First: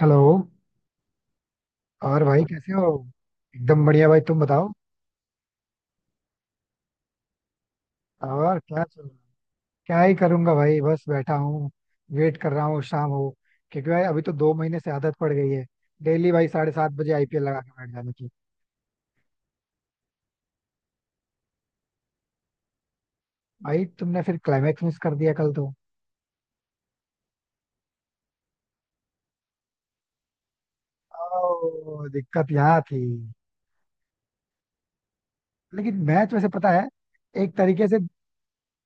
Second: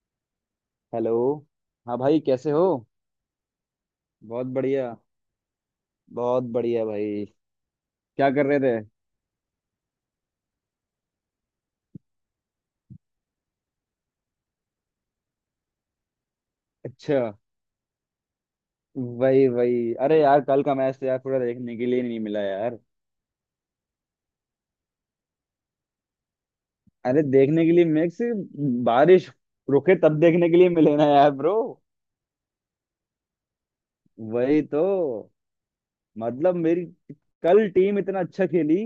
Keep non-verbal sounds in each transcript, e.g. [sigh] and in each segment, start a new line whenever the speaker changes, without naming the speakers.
Hello.
Hello. हाँ भाई,
और भाई
कैसे हो?
कैसे हो? एकदम बढ़िया भाई, तुम
बहुत
बताओ।
बढ़िया। बहुत बढ़िया भाई। क्या कर
और
रहे
क्या
थे?
चल रहा है? क्या ही करूंगा भाई, बस बैठा हूँ। वेट कर रहा हूँ शाम हो। क्योंकि भाई अभी तो 2 महीने से आदत पड़ गई है, डेली भाई 7:30 बजे
अच्छा।
आईपीएल लगा के बैठ जाने की।
वही वही। अरे यार, कल का मैच तो यार पूरा देखने के लिए नहीं मिला यार।
भाई तुमने फिर क्लाइमैक्स मिस कर दिया कल तो।
अरे देखने के लिए मैच, बारिश रुके तब देखने के लिए मिले ना यार ब्रो।
दिक्कत यहाँ थी।
वही तो।
लेकिन मैच वैसे
मतलब
पता
मेरी,
है, एक
कल
तरीके से।
टीम इतना अच्छा खेली।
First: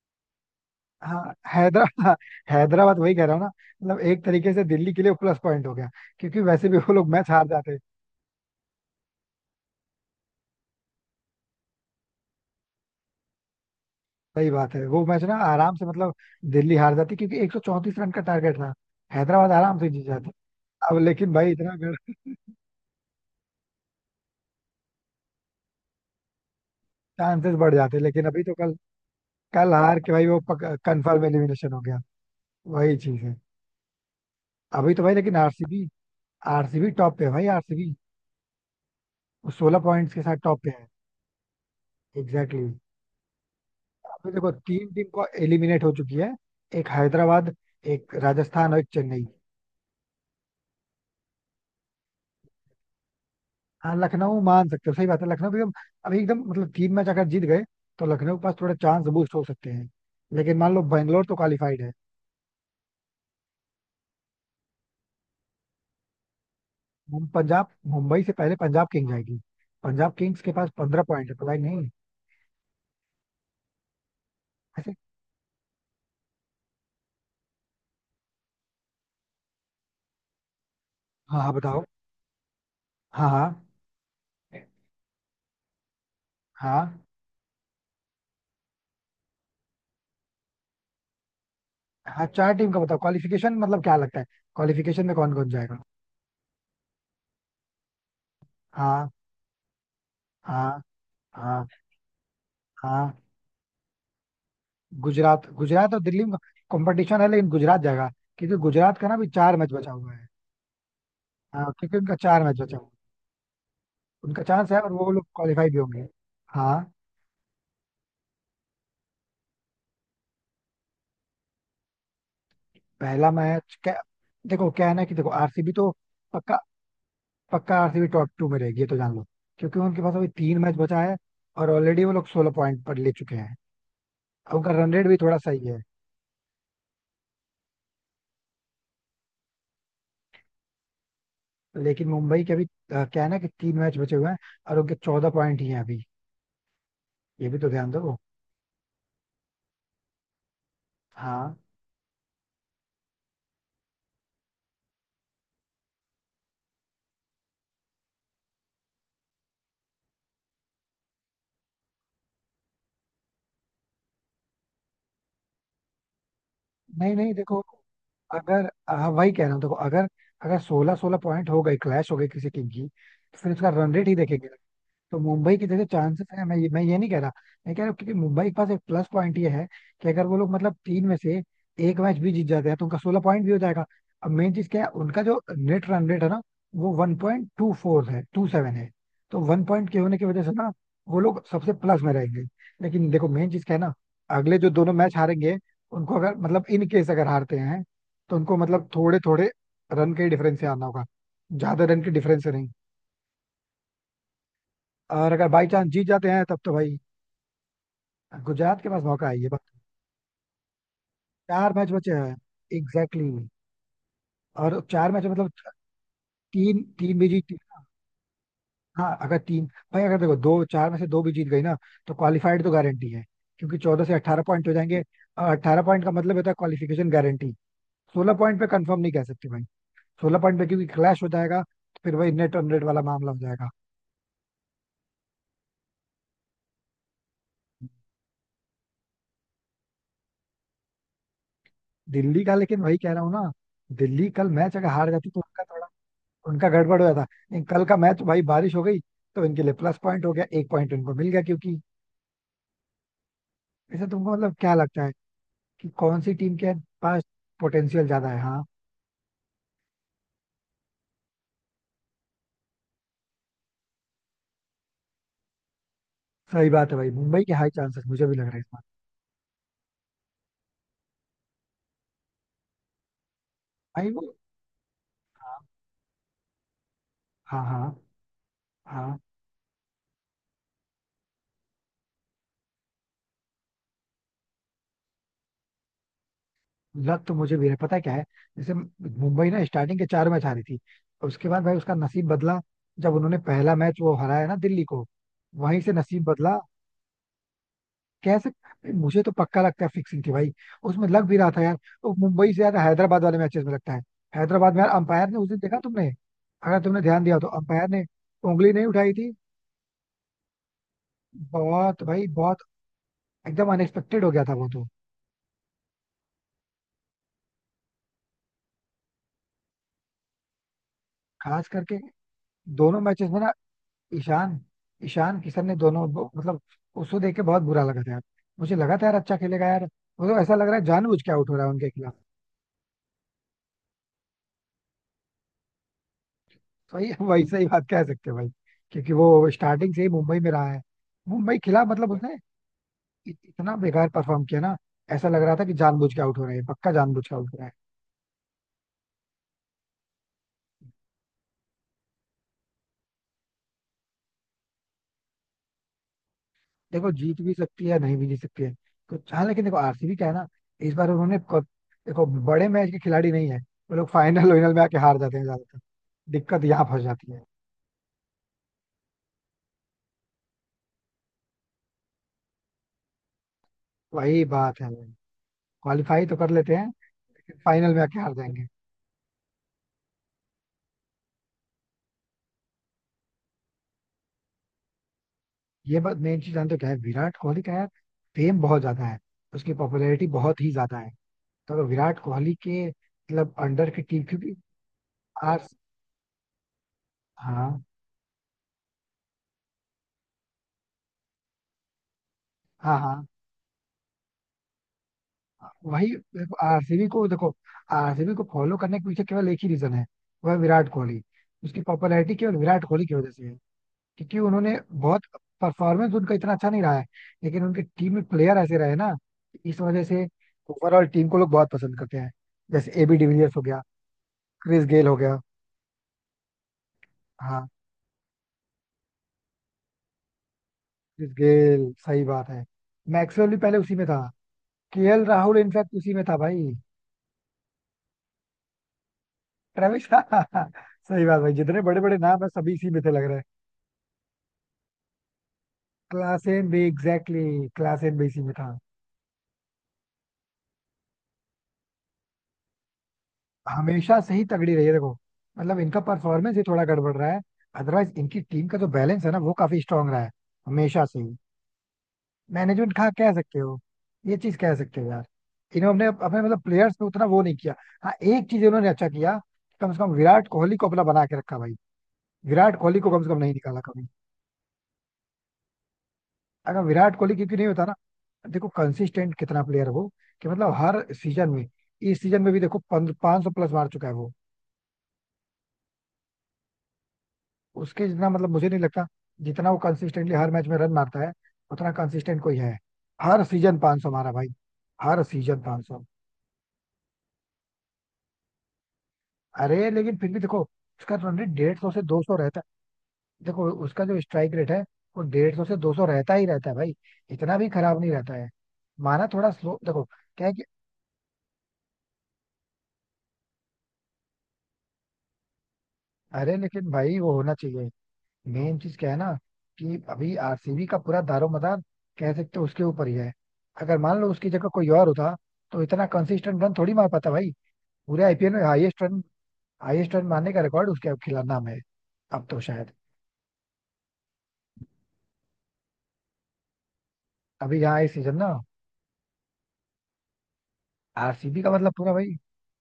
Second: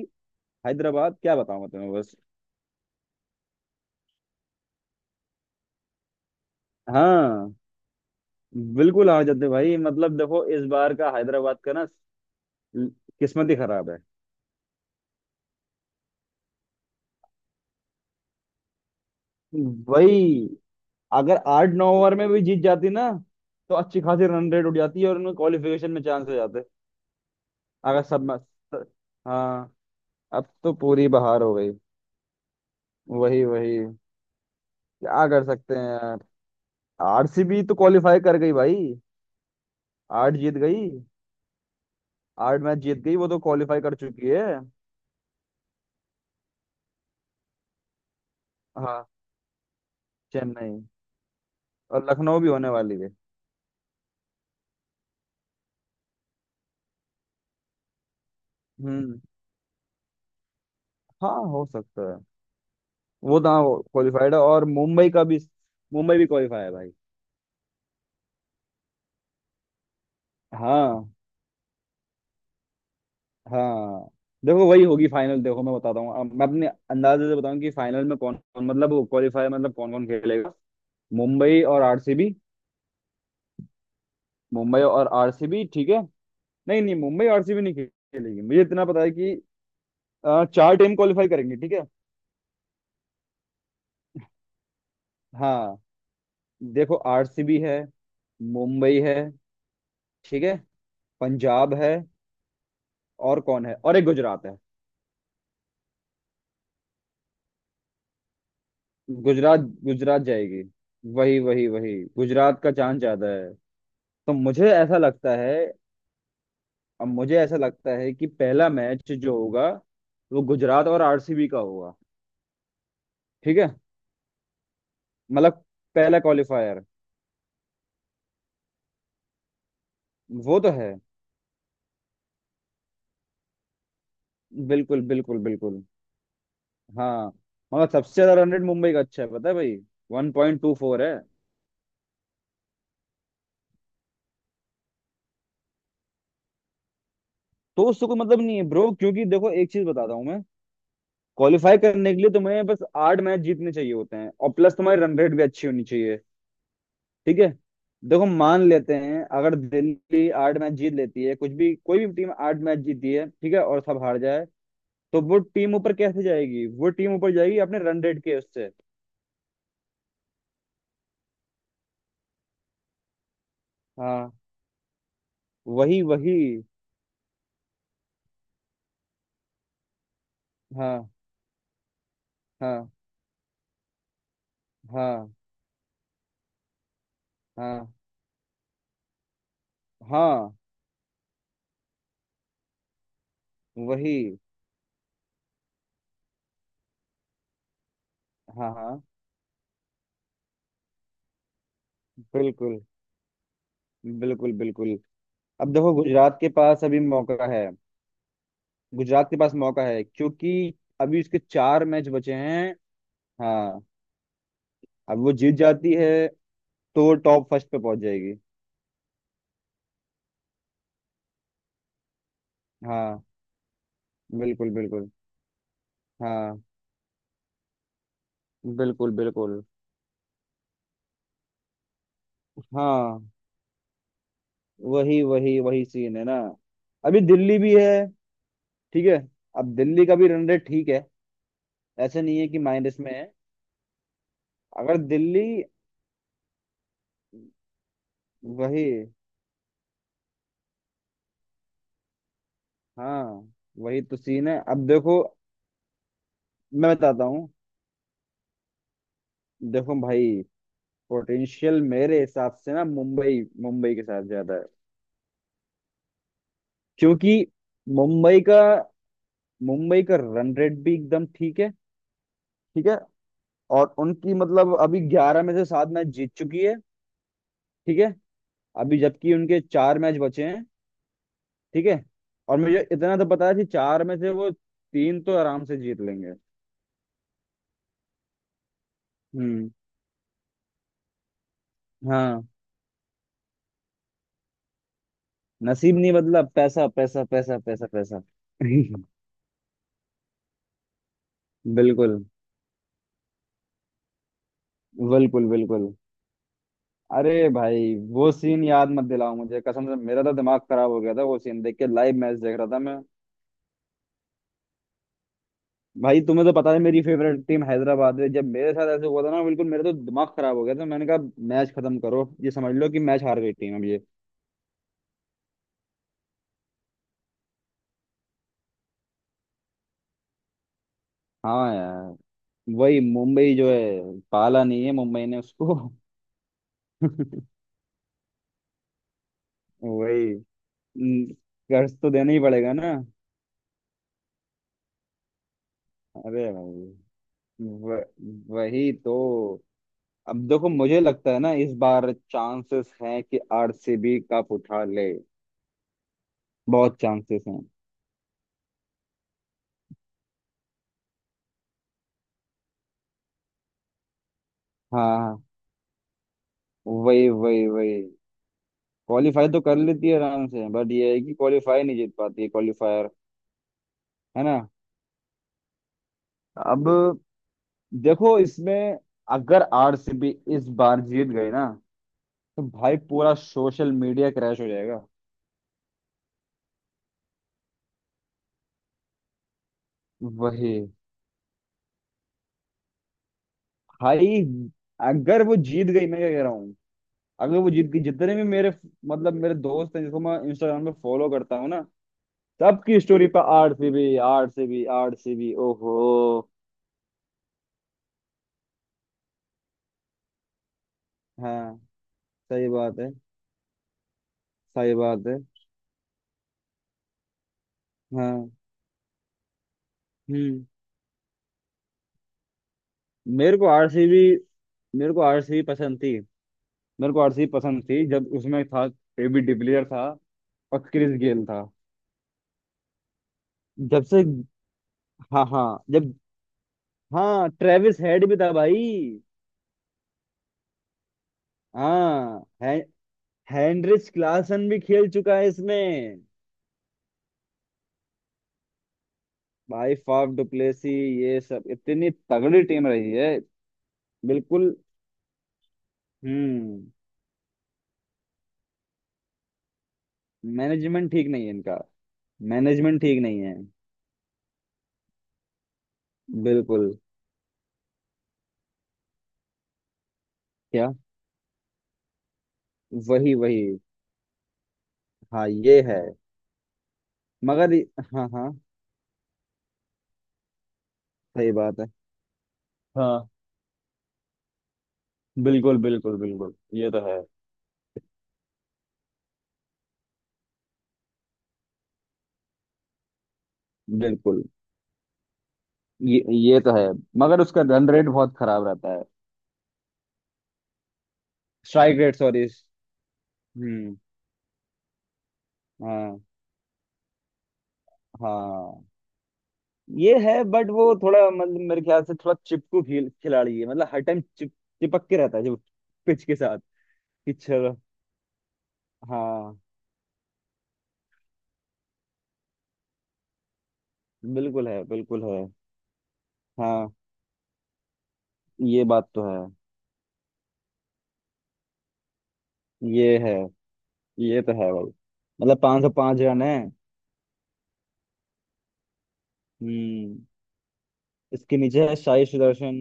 हैदराबाद,
हाँ,
क्या बताऊं मैं तुम्हें बस।
हैदराबाद वही कह रहा हूँ ना। मतलब एक तरीके से दिल्ली के लिए प्लस पॉइंट हो गया, क्योंकि वैसे भी वो लोग मैच हार
हाँ
जाते।
बिल्कुल हार जाते भाई। मतलब देखो, इस बार का हैदराबाद का ना किस्मत ही खराब है।
सही बात है, वो मैच ना आराम से मतलब दिल्ली हार जाती क्योंकि 134 रन का टारगेट था। हैदराबाद आराम से जीत
वही।
जाती। अब लेकिन
अगर
भाई
आठ
इतना
नौ
अगर,
ओवर में भी जीत जाती ना, तो अच्छी खासी रन रेट उठ जाती है और उनमें क्वालिफिकेशन में चांस हो जाते।
चांसेस बढ़ जाते,
अगर सब
लेकिन
में-
अभी तो कल,
हाँ।
कल हार के भाई वो
अब तो पूरी
कंफर्म
बहार हो गई।
एलिमिनेशन हो गया। वही चीज है।
वही वही।
अभी तो भाई
क्या
लेकिन
कर सकते हैं
आरसीबी,
यार।
आरसीबी टॉप पे है भाई।
आरसीबी तो
आरसीबी
क्वालिफाई कर गई भाई।
वो 16 पॉइंट्स के
आठ
साथ
जीत
टॉप पे है।
गई।
एग्जैक्टली
आठ मैच
exactly.
जीत गई, वो तो क्वालिफाई कर चुकी
अभी
है।
देखो तीन टीम को एलिमिनेट हो चुकी है। एक हैदराबाद, एक राजस्थान और एक
हाँ
चेन्नई।
चेन्नई और लखनऊ भी होने वाली है।
हाँ, लखनऊ मान सकते हो, सही बात है। लखनऊ भी अब अभी एकदम मतलब तीन मैच अगर जीत गए तो लखनऊ के पास थोड़ा चांस
हम्म।
बूस्ट हो सकते हैं। लेकिन मान लो बेंगलोर
हाँ
तो
हो
क्वालिफाइड है।
सकता है। वो तो हाँ क्वालिफाइड है, और मुंबई का भी। मुंबई भी क्वालिफाई है भाई।
पंजाब, मुंबई से पहले पंजाब किंग्स जाएगी। पंजाब किंग्स के पास पंद्रह
हाँ
पॉइंट है, पता ही नहीं।
हाँ। देखो, वही
ऐसे।
होगी फाइनल। देखो मैं बताता हूँ। अब मैं अपने अंदाजे से बताऊं कि फाइनल में कौन कौन, मतलब वो क्वालिफायर, मतलब कौन कौन खेलेगा।
हाँ हाँ,
मुंबई और
बताओ।
आरसीबी।
हाँ हाँ।
मुंबई और आरसीबी, ठीक है। नहीं
हाँ
नहीं, मुंबई आरसीबी नहीं खेलेगी। मुझे इतना पता है कि चार टीम क्वालिफाई करेंगी, ठीक है।
हाँ, चार टीम का बताओ, क्वालिफिकेशन मतलब क्या लगता है? क्वालिफिकेशन में कौन कौन
हाँ
जाएगा?
देखो, आरसीबी है, मुंबई
हाँ
है, ठीक है,
हाँ। हाँ
पंजाब है,
हाँ।
और कौन है, और एक गुजरात है।
गुजरात, गुजरात और दिल्ली में कंपटीशन है, लेकिन गुजरात जाएगा, क्योंकि गुजरात का ना भी चार
गुजरात
मैच बचा हुआ
गुजरात
है।
जाएगी। वही वही
हाँ
वही।
क्योंकि उनका चार मैच
गुजरात का
बचा हुआ है,
चांस ज्यादा है। तो
उनका
मुझे
चांस है और
ऐसा
वो लोग
लगता है।
क्वालिफाई भी होंगे। हाँ।
अब मुझे ऐसा लगता है कि पहला मैच जो होगा, वो गुजरात और आरसीबी का होगा,
पहला
ठीक है।
मैच क्या? देखो क्या है ना, कि देखो
मतलब
आरसीबी तो
पहला
पक्का।
क्वालिफायर।
पक्का आरसीबी टॉप टू में रहेगी, ये तो जान लो। क्योंकि उनके पास अभी तीन
वो तो
मैच
है।
बचा है, और ऑलरेडी वो लोग 16 पॉइंट पर ले चुके हैं। अब उनका रन
बिल्कुल
रेट भी थोड़ा
बिल्कुल
सही है।
बिल्कुल। हाँ मगर सबसे ज्यादा रन रेट मुंबई का अच्छा है, पता है भाई? वन पॉइंट टू फोर है।
लेकिन मुंबई के अभी क्या है ना, कि तीन मैच बचे हुए हैं, और उनके 14 पॉइंट ही हैं अभी। ये भी तो
तो
ध्यान
उससे
दो।
कोई मतलब नहीं है ब्रो, क्योंकि देखो एक चीज बताता हूँ मैं।
हाँ।
क्वालिफाई करने के लिए तुम्हें बस आठ मैच जीतने चाहिए होते हैं, और प्लस तुम्हारी रन रेट भी अच्छी होनी चाहिए, ठीक है। देखो, मान लेते हैं अगर दिल्ली आठ मैच जीत लेती है, कुछ भी कोई भी टीम आठ मैच जीती है, ठीक है, और सब हार जाए, तो वो टीम ऊपर कैसे जाएगी? वो
नहीं
टीम ऊपर
नहीं,
जाएगी
देखो,
अपने रन रेट के
अगर,
उससे।
हाँ वही कह रहा हूँ देखो, अगर अगर 16-16 पॉइंट हो गए, क्लैश हो गई किसी टीम की, तो फिर उसका रन रेट ही
हाँ
देखेंगे। तो मुंबई की जगह
वही
चांसेस
वही।
है, मैं ये नहीं कह रहा। मैं कह रहा हूँ क्योंकि मुंबई के पास एक प्लस पॉइंट ये है, कि अगर वो लोग मतलब तीन
हाँ
में से एक मैच भी जीत जाते हैं तो
हाँ
उनका 16 पॉइंट भी हो जाएगा। अब मेन चीज क्या है, उनका
हाँ
जो नेट रन रेट है ना, वो वन पॉइंट टू
हाँ
फोर है, टू सेवन है। तो वन पॉइंट के होने की वजह से
हाँ।
ना, वो लोग सबसे प्लस में रहेंगे। लेकिन देखो, मेन चीज क्या है ना,
वही।
अगले जो दोनों मैच हारेंगे उनको, अगर मतलब इन केस अगर हारते हैं, तो उनको
हाँ
मतलब
हाँ।
थोड़े थोड़े रन के डिफरेंस से आना होगा, ज्यादा रन के डिफरेंस से नहीं।
बिल्कुल बिल्कुल बिल्कुल।
और अगर बाई
अब
चांस
देखो
जीत जाते
गुजरात
हैं
के
तब तो
पास
भाई,
अभी मौका है।
गुजरात के पास
गुजरात
मौका
के
है, ये
पास
बात।
मौका है, क्योंकि अभी उसके
चार
चार
मैच
मैच
बचे हैं।
बचे हैं।
Exactly exactly.
हाँ,
और चार
अब
मैच
वो
मतलब
जीत जाती है,
तीन
तो वो
तीन भी
टॉप
जीत,
फर्स्ट पे पहुंच जाएगी।
हाँ अगर तीन, भाई अगर देखो दो चार में से दो भी जीत गई ना, तो क्वालिफाइड तो गारंटी
हाँ
है, क्योंकि 14 से 18 पॉइंट
बिल्कुल
हो जाएंगे।
बिल्कुल।
अट्ठारह पॉइंट का मतलब होता है
हाँ
क्वालिफिकेशन गारंटी। सोलह पॉइंट पे कंफर्म
बिल्कुल
नहीं कह सकते भाई।
बिल्कुल।
16 पॉइंट पे क्योंकि क्लैश हो जाएगा, तो फिर वही नेट ऑन नेट वाला
हाँ
मामला हो जाएगा।
वही वही वही सीन है ना। अभी दिल्ली भी है, ठीक है। अब दिल्ली का भी रन रेट ठीक है, ऐसे नहीं
दिल्ली
है
का
कि
लेकिन वही
माइनस
कह
में
रहा
है।
हूँ ना, दिल्ली कल मैच अगर
अगर
हार जाती तो
दिल्ली,
उनका थोड़ा, उनका गड़बड़ हो गया था। नहीं, कल का मैच भाई बारिश हो
वही।
गई, तो इनके लिए प्लस पॉइंट हो गया, एक पॉइंट उनको मिल गया क्योंकि,
हाँ वही
ऐसे
तो
तुमको
सीन
मतलब
है।
क्या
अब
लगता है,
देखो,
कि कौन सी टीम के
मैं
पास
बताता हूँ।
पोटेंशियल ज्यादा है? हाँ।
देखो भाई, पोटेंशियल मेरे हिसाब से ना मुंबई, मुंबई के साथ ज्यादा है।
सही बात है भाई,
क्योंकि
मुंबई के हाई चांसेस मुझे भी
मुंबई
लग रहा है
का,
इस बार।
मुंबई का रन रेट भी एकदम ठीक है, ठीक है। और
भाई वो,
उनकी मतलब अभी ग्यारह में
हाँ
से सात मैच जीत चुकी है,
हाँ। हाँ
ठीक है। अभी
हाँ।
जबकि उनके चार मैच बचे हैं, ठीक है। और मुझे इतना तो पता है कि चार में से वो तीन तो आराम से जीत लेंगे।
लग तो मुझे भी है, पता है क्या है, जैसे मुंबई ना
हम्म।
स्टार्टिंग के चार मैच हारी थी, उसके बाद भाई उसका नसीब
हाँ,
बदला। जब उन्होंने पहला मैच वो हराया ना दिल्ली को, वहीं से
नसीब नहीं
नसीब
बदला,
बदला।
पैसा पैसा पैसा पैसा पैसा [laughs]
कैसे? मुझे तो पक्का लगता है फिक्सिंग थी भाई, उसमें लग भी रहा था यार। तो
बिल्कुल
मुंबई से ज्यादा हैदराबाद वाले मैचेस में लगता है। हैदराबाद में यार अंपायर ने उस
बिल्कुल
दिन देखा
बिल्कुल।
तुमने? अगर तुमने ध्यान दिया हो तो
अरे
अंपायर
भाई,
ने
वो सीन
उंगली नहीं
याद मत
उठाई थी।
दिलाओ मुझे, कसम से मेरा तो दिमाग खराब हो गया था वो सीन देख के।
बहुत
लाइव
भाई
मैच देख
बहुत।
रहा था मैं।
एकदम अनएक्सपेक्टेड हो गया था वो तो।
भाई तुम्हें तो पता है मेरी फेवरेट टीम हैदराबाद है। जब मेरे साथ ऐसे हुआ था ना, बिल्कुल मेरा तो दिमाग खराब हो गया था। मैंने कहा
खास
मैच
करके
खत्म करो, ये समझ लो कि
दोनों
मैच
मैचेस में
हार
ना,
गई टीम अब ये।
ईशान ईशान किशन ने दोनों मतलब, उसको देख के बहुत बुरा लगा था यार। मुझे लगा था यार अच्छा खेलेगा यार। मतलब ऐसा लग रहा है जानबूझ के आउट हो रहा है
हाँ
उनके खिलाफ।
यार। वही, मुंबई जो है पाला नहीं है, मुंबई ने उसको
सही है भाई,
[laughs]
सही बात कह सकते हैं भाई। क्योंकि वो स्टार्टिंग से ही
वही।
मुंबई में रहा है।
हम्म।
मुंबई खिला
कर्ज तो
मतलब
देना
उसने
ही पड़ेगा ना।
इतना बेकार परफॉर्म किया ना, ऐसा लग रहा था कि जानबूझ के आउट हो
अरे
रहा है,
भाई,
पक्का जानबूझ के आउट हो रहा है।
व, वही तो। अब देखो, मुझे लगता है ना इस बार चांसेस हैं कि आरसीबी कप उठा ले। बहुत
देखो जीत
चांसेस
भी
हैं।
सकती है, नहीं भी जीत सकती है कुछ। हाँ लेकिन देखो आरसीबी क्या है ना, इस बार उन्होंने देखो बड़े मैच के खिलाड़ी नहीं है। वो लोग फाइनल वाइनल में आके हार जाते
हाँ
हैं ज्यादातर। दिक्कत यहाँ फंस
वही
जाती है।
वही वही। क्वालिफाई तो कर लेती है आराम से, बट ये है कि क्वालिफाई नहीं जीत पाती है क्वालिफायर, है
वही
ना।
बात है भाई। क्वालिफाई तो कर लेते हैं,
अब
फाइनल में आके हार
देखो
जाएंगे।
इसमें, अगर आरसीबी इस बार जीत गई ना, तो भाई पूरा सोशल मीडिया क्रैश हो जाएगा।
ये बात मेन चीज जानते हो क्या है, विराट कोहली का यार फेम बहुत ज्यादा है। उसकी पॉपुलैरिटी बहुत ही
वही।
ज्यादा है। तो अगर विराट कोहली के मतलब अंडर की टीम
भाई,
क्योंकि,
अगर वो
आर
जीत गई, मैं क्या कह रहा हूँ, अगर वो
हाँ,
जीत गई, जितने भी मेरे मतलब मेरे दोस्त हैं जिसको मैं इंस्टाग्राम पे फॉलो करता हूँ ना,
हाँ
सबकी
हाँ,
स्टोरी पर आरसीबी आरसीबी आरसीबी,
वही।
ओहो।
आरसीबी को देखो, आरसीबी को फॉलो करने के पीछे केवल एक ही रीजन है, वह है विराट कोहली।
हाँ।
उसकी पॉपुलैरिटी केवल
सही
विराट
बात
कोहली
है।
की वजह से है। क्योंकि उन्होंने
सही
बहुत,
बात है।
परफॉर्मेंस उनका इतना अच्छा नहीं रहा है, लेकिन उनकी टीम में
हाँ।
प्लेयर ऐसे रहे ना, इस वजह से
हम्म।
ओवरऑल टीम को लोग बहुत पसंद करते हैं। जैसे एबी डिविलियर्स
मेरे
हो
को
गया,
आरसीबी,
क्रिस गेल
मेरे
हो
को
गया।
आरसीबी पसंद थी। मेरे को आरसीबी
हाँ,
पसंद थी जब उसमें था एबी डिविलियर, था और क्रिस
क्रिस
गेल था।
गेल, सही बात है। मैक्सवेल भी पहले उसी
जब
में था।
से।
केएल
हाँ
राहुल
हाँ
इनफैक्ट
जब।
उसी में था भाई।
हाँ ट्रेविस हेड भी था भाई।
ट्रेविस [laughs] सही बात भाई, जितने बड़े बड़े नाम
हाँ
है सभी
है।
इसी में थे लग रहा है।
हेनरिच क्लासन भी खेल चुका है इसमें।
क्लासेन भी एग्जैक्टली, क्लासेन भी इसी में था।
भाई फाफ डुप्लेसी, ये सब इतनी तगड़ी टीम रही है।
हमेशा से ही तगड़ी
बिल्कुल।
रही है देखो। मतलब इनका परफॉर्मेंस ही थोड़ा
हम्म।
गड़बड़ रहा है। अदरवाइज इनकी टीम का जो बैलेंस है ना, वो काफी स्ट्रांग रहा है, हमेशा
मैनेजमेंट
से
ठीक
ही।
नहीं है इनका।
मैनेजमेंट
मैनेजमेंट
कहाँ
ठीक
कह
नहीं है।
सकते हो? ये चीज कह सकते हो यार, इन्होंने अपने अपने मतलब
बिल्कुल।
प्लेयर्स पे उतना वो नहीं किया। हाँ एक चीज इन्होंने अच्छा किया, कम से कम विराट कोहली को
क्या।
अपना बना के रखा भाई। विराट कोहली को कम से
वही
कम नहीं
वही।
निकाला कभी।
हाँ ये है।
अगर विराट कोहली क्योंकि नहीं
मगर
होता ना,
हाँ हाँ।
देखो कंसिस्टेंट कितना प्लेयर है वो, कि मतलब हर सीजन
सही
में,
बात है।
इस सीजन में भी देखो
हाँ
500 प्लस मार चुका है वो।
बिल्कुल बिल्कुल बिल्कुल, ये तो है।
उसके जितना मतलब मुझे नहीं लगता, जितना वो कंसिस्टेंटली हर मैच में रन मारता है उतना कंसिस्टेंट कोई है। हर सीजन 500 मारा
बिल्कुल।
भाई, हर सीजन 500।
ये तो है। मगर उसका रन रेट बहुत खराब रहता है।
अरे लेकिन फिर भी देखो, उसका रन रेट डेढ़ सौ
स्ट्राइक
से
रेट
दो सौ
सॉरी।
रहता है। देखो
हम्म।
उसका जो स्ट्राइक रेट है, वो 150 से 200
हाँ
रहता ही रहता है भाई। इतना भी खराब नहीं रहता है।
हाँ।
माना थोड़ा स्लो देखो,
ये है,
क्या है कि,
बट वो थोड़ा मतलब मेरे ख्याल से थोड़ा चिपकू खेल खिलाड़ी है, मतलब हर टाइम चिप, चिपक के रहता है जो पिच के
अरे
साथ।
लेकिन भाई वो
कि
होना
चलो।
चाहिए। मेन चीज क्या है ना,
हाँ
कि अभी आरसीबी का पूरा दारोमदार कह सकते हो उसके ऊपर ही है। अगर मान लो उसकी
बिल्कुल
जगह
है
कोई और
बिल्कुल
होता,
है।
तो इतना कंसिस्टेंट रन
हाँ
थोड़ी मार पाता भाई। पूरे आईपीएल में
ये
हाईएस्ट
बात तो
रन,
है।
हाईएस्ट रन मारने का रिकॉर्ड उसके खिलाफ नाम है अब तो शायद।
ये है, ये तो है भाई। मतलब पाँच सौ पाँच रन है।
अभी यहाँ इस सीजन ना
हम्म। इसके
आरसीबी का
नीचे
मतलब
है
पूरा
साई
भाई,
सुदर्शन।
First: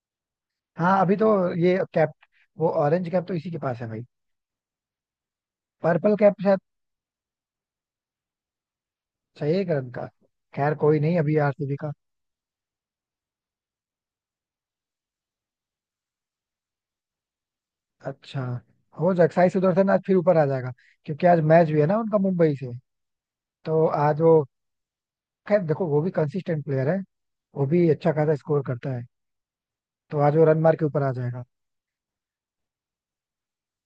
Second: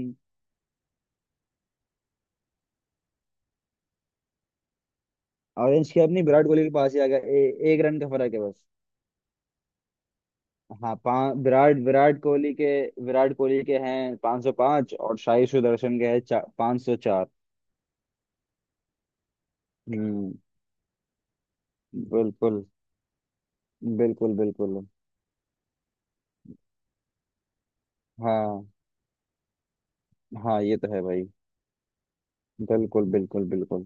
हाँ अभी तो ये कैप, वो ऑरेंज कैप तो इसी के पास है भाई।
ऑरेंज कैप
पर्पल
नहीं,
कैप
विराट
शायद
कोहली के पास ही आ गया। एक रन का फर्क है बस।
चाहिए करण का। खैर
हाँ
कोई नहीं,
पाँच,
अभी आरसीबी
विराट,
का,
विराट कोहली के, विराट कोहली के हैं 505, और साई सुदर्शन के हैं 504।
अच्छा, हो जाएगा साई सुदर्शन आज फिर
हम्म।
ऊपर आ जाएगा, क्योंकि आज मैच भी है ना उनका मुंबई
बिल्कुल
से। तो आज
बिल्कुल
वो,
बिल्कुल।
खैर देखो वो भी कंसिस्टेंट प्लेयर है, वो भी अच्छा खासा स्कोर
हाँ
करता है। तो आज वो रन
हाँ
मार
ये
के
तो है
ऊपर आ
भाई।
जाएगा।
बिल्कुल बिल्कुल बिल्कुल।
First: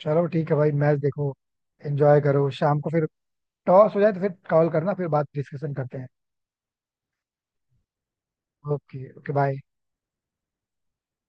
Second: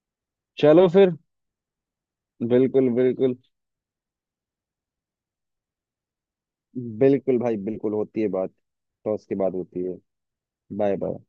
चलो ठीक है भाई,
चलो
मैच
फिर।
देखो। एंजॉय करो शाम
बिल्कुल
को फिर।
बिल्कुल
टॉस हो जाए तो फिर कॉल करना, फिर बात, डिस्कशन करते हैं।
बिल्कुल भाई, बिल्कुल होती है बात,
ओके,
तो
ओके
उसके बाद
बाय।
होती है। Bye bye.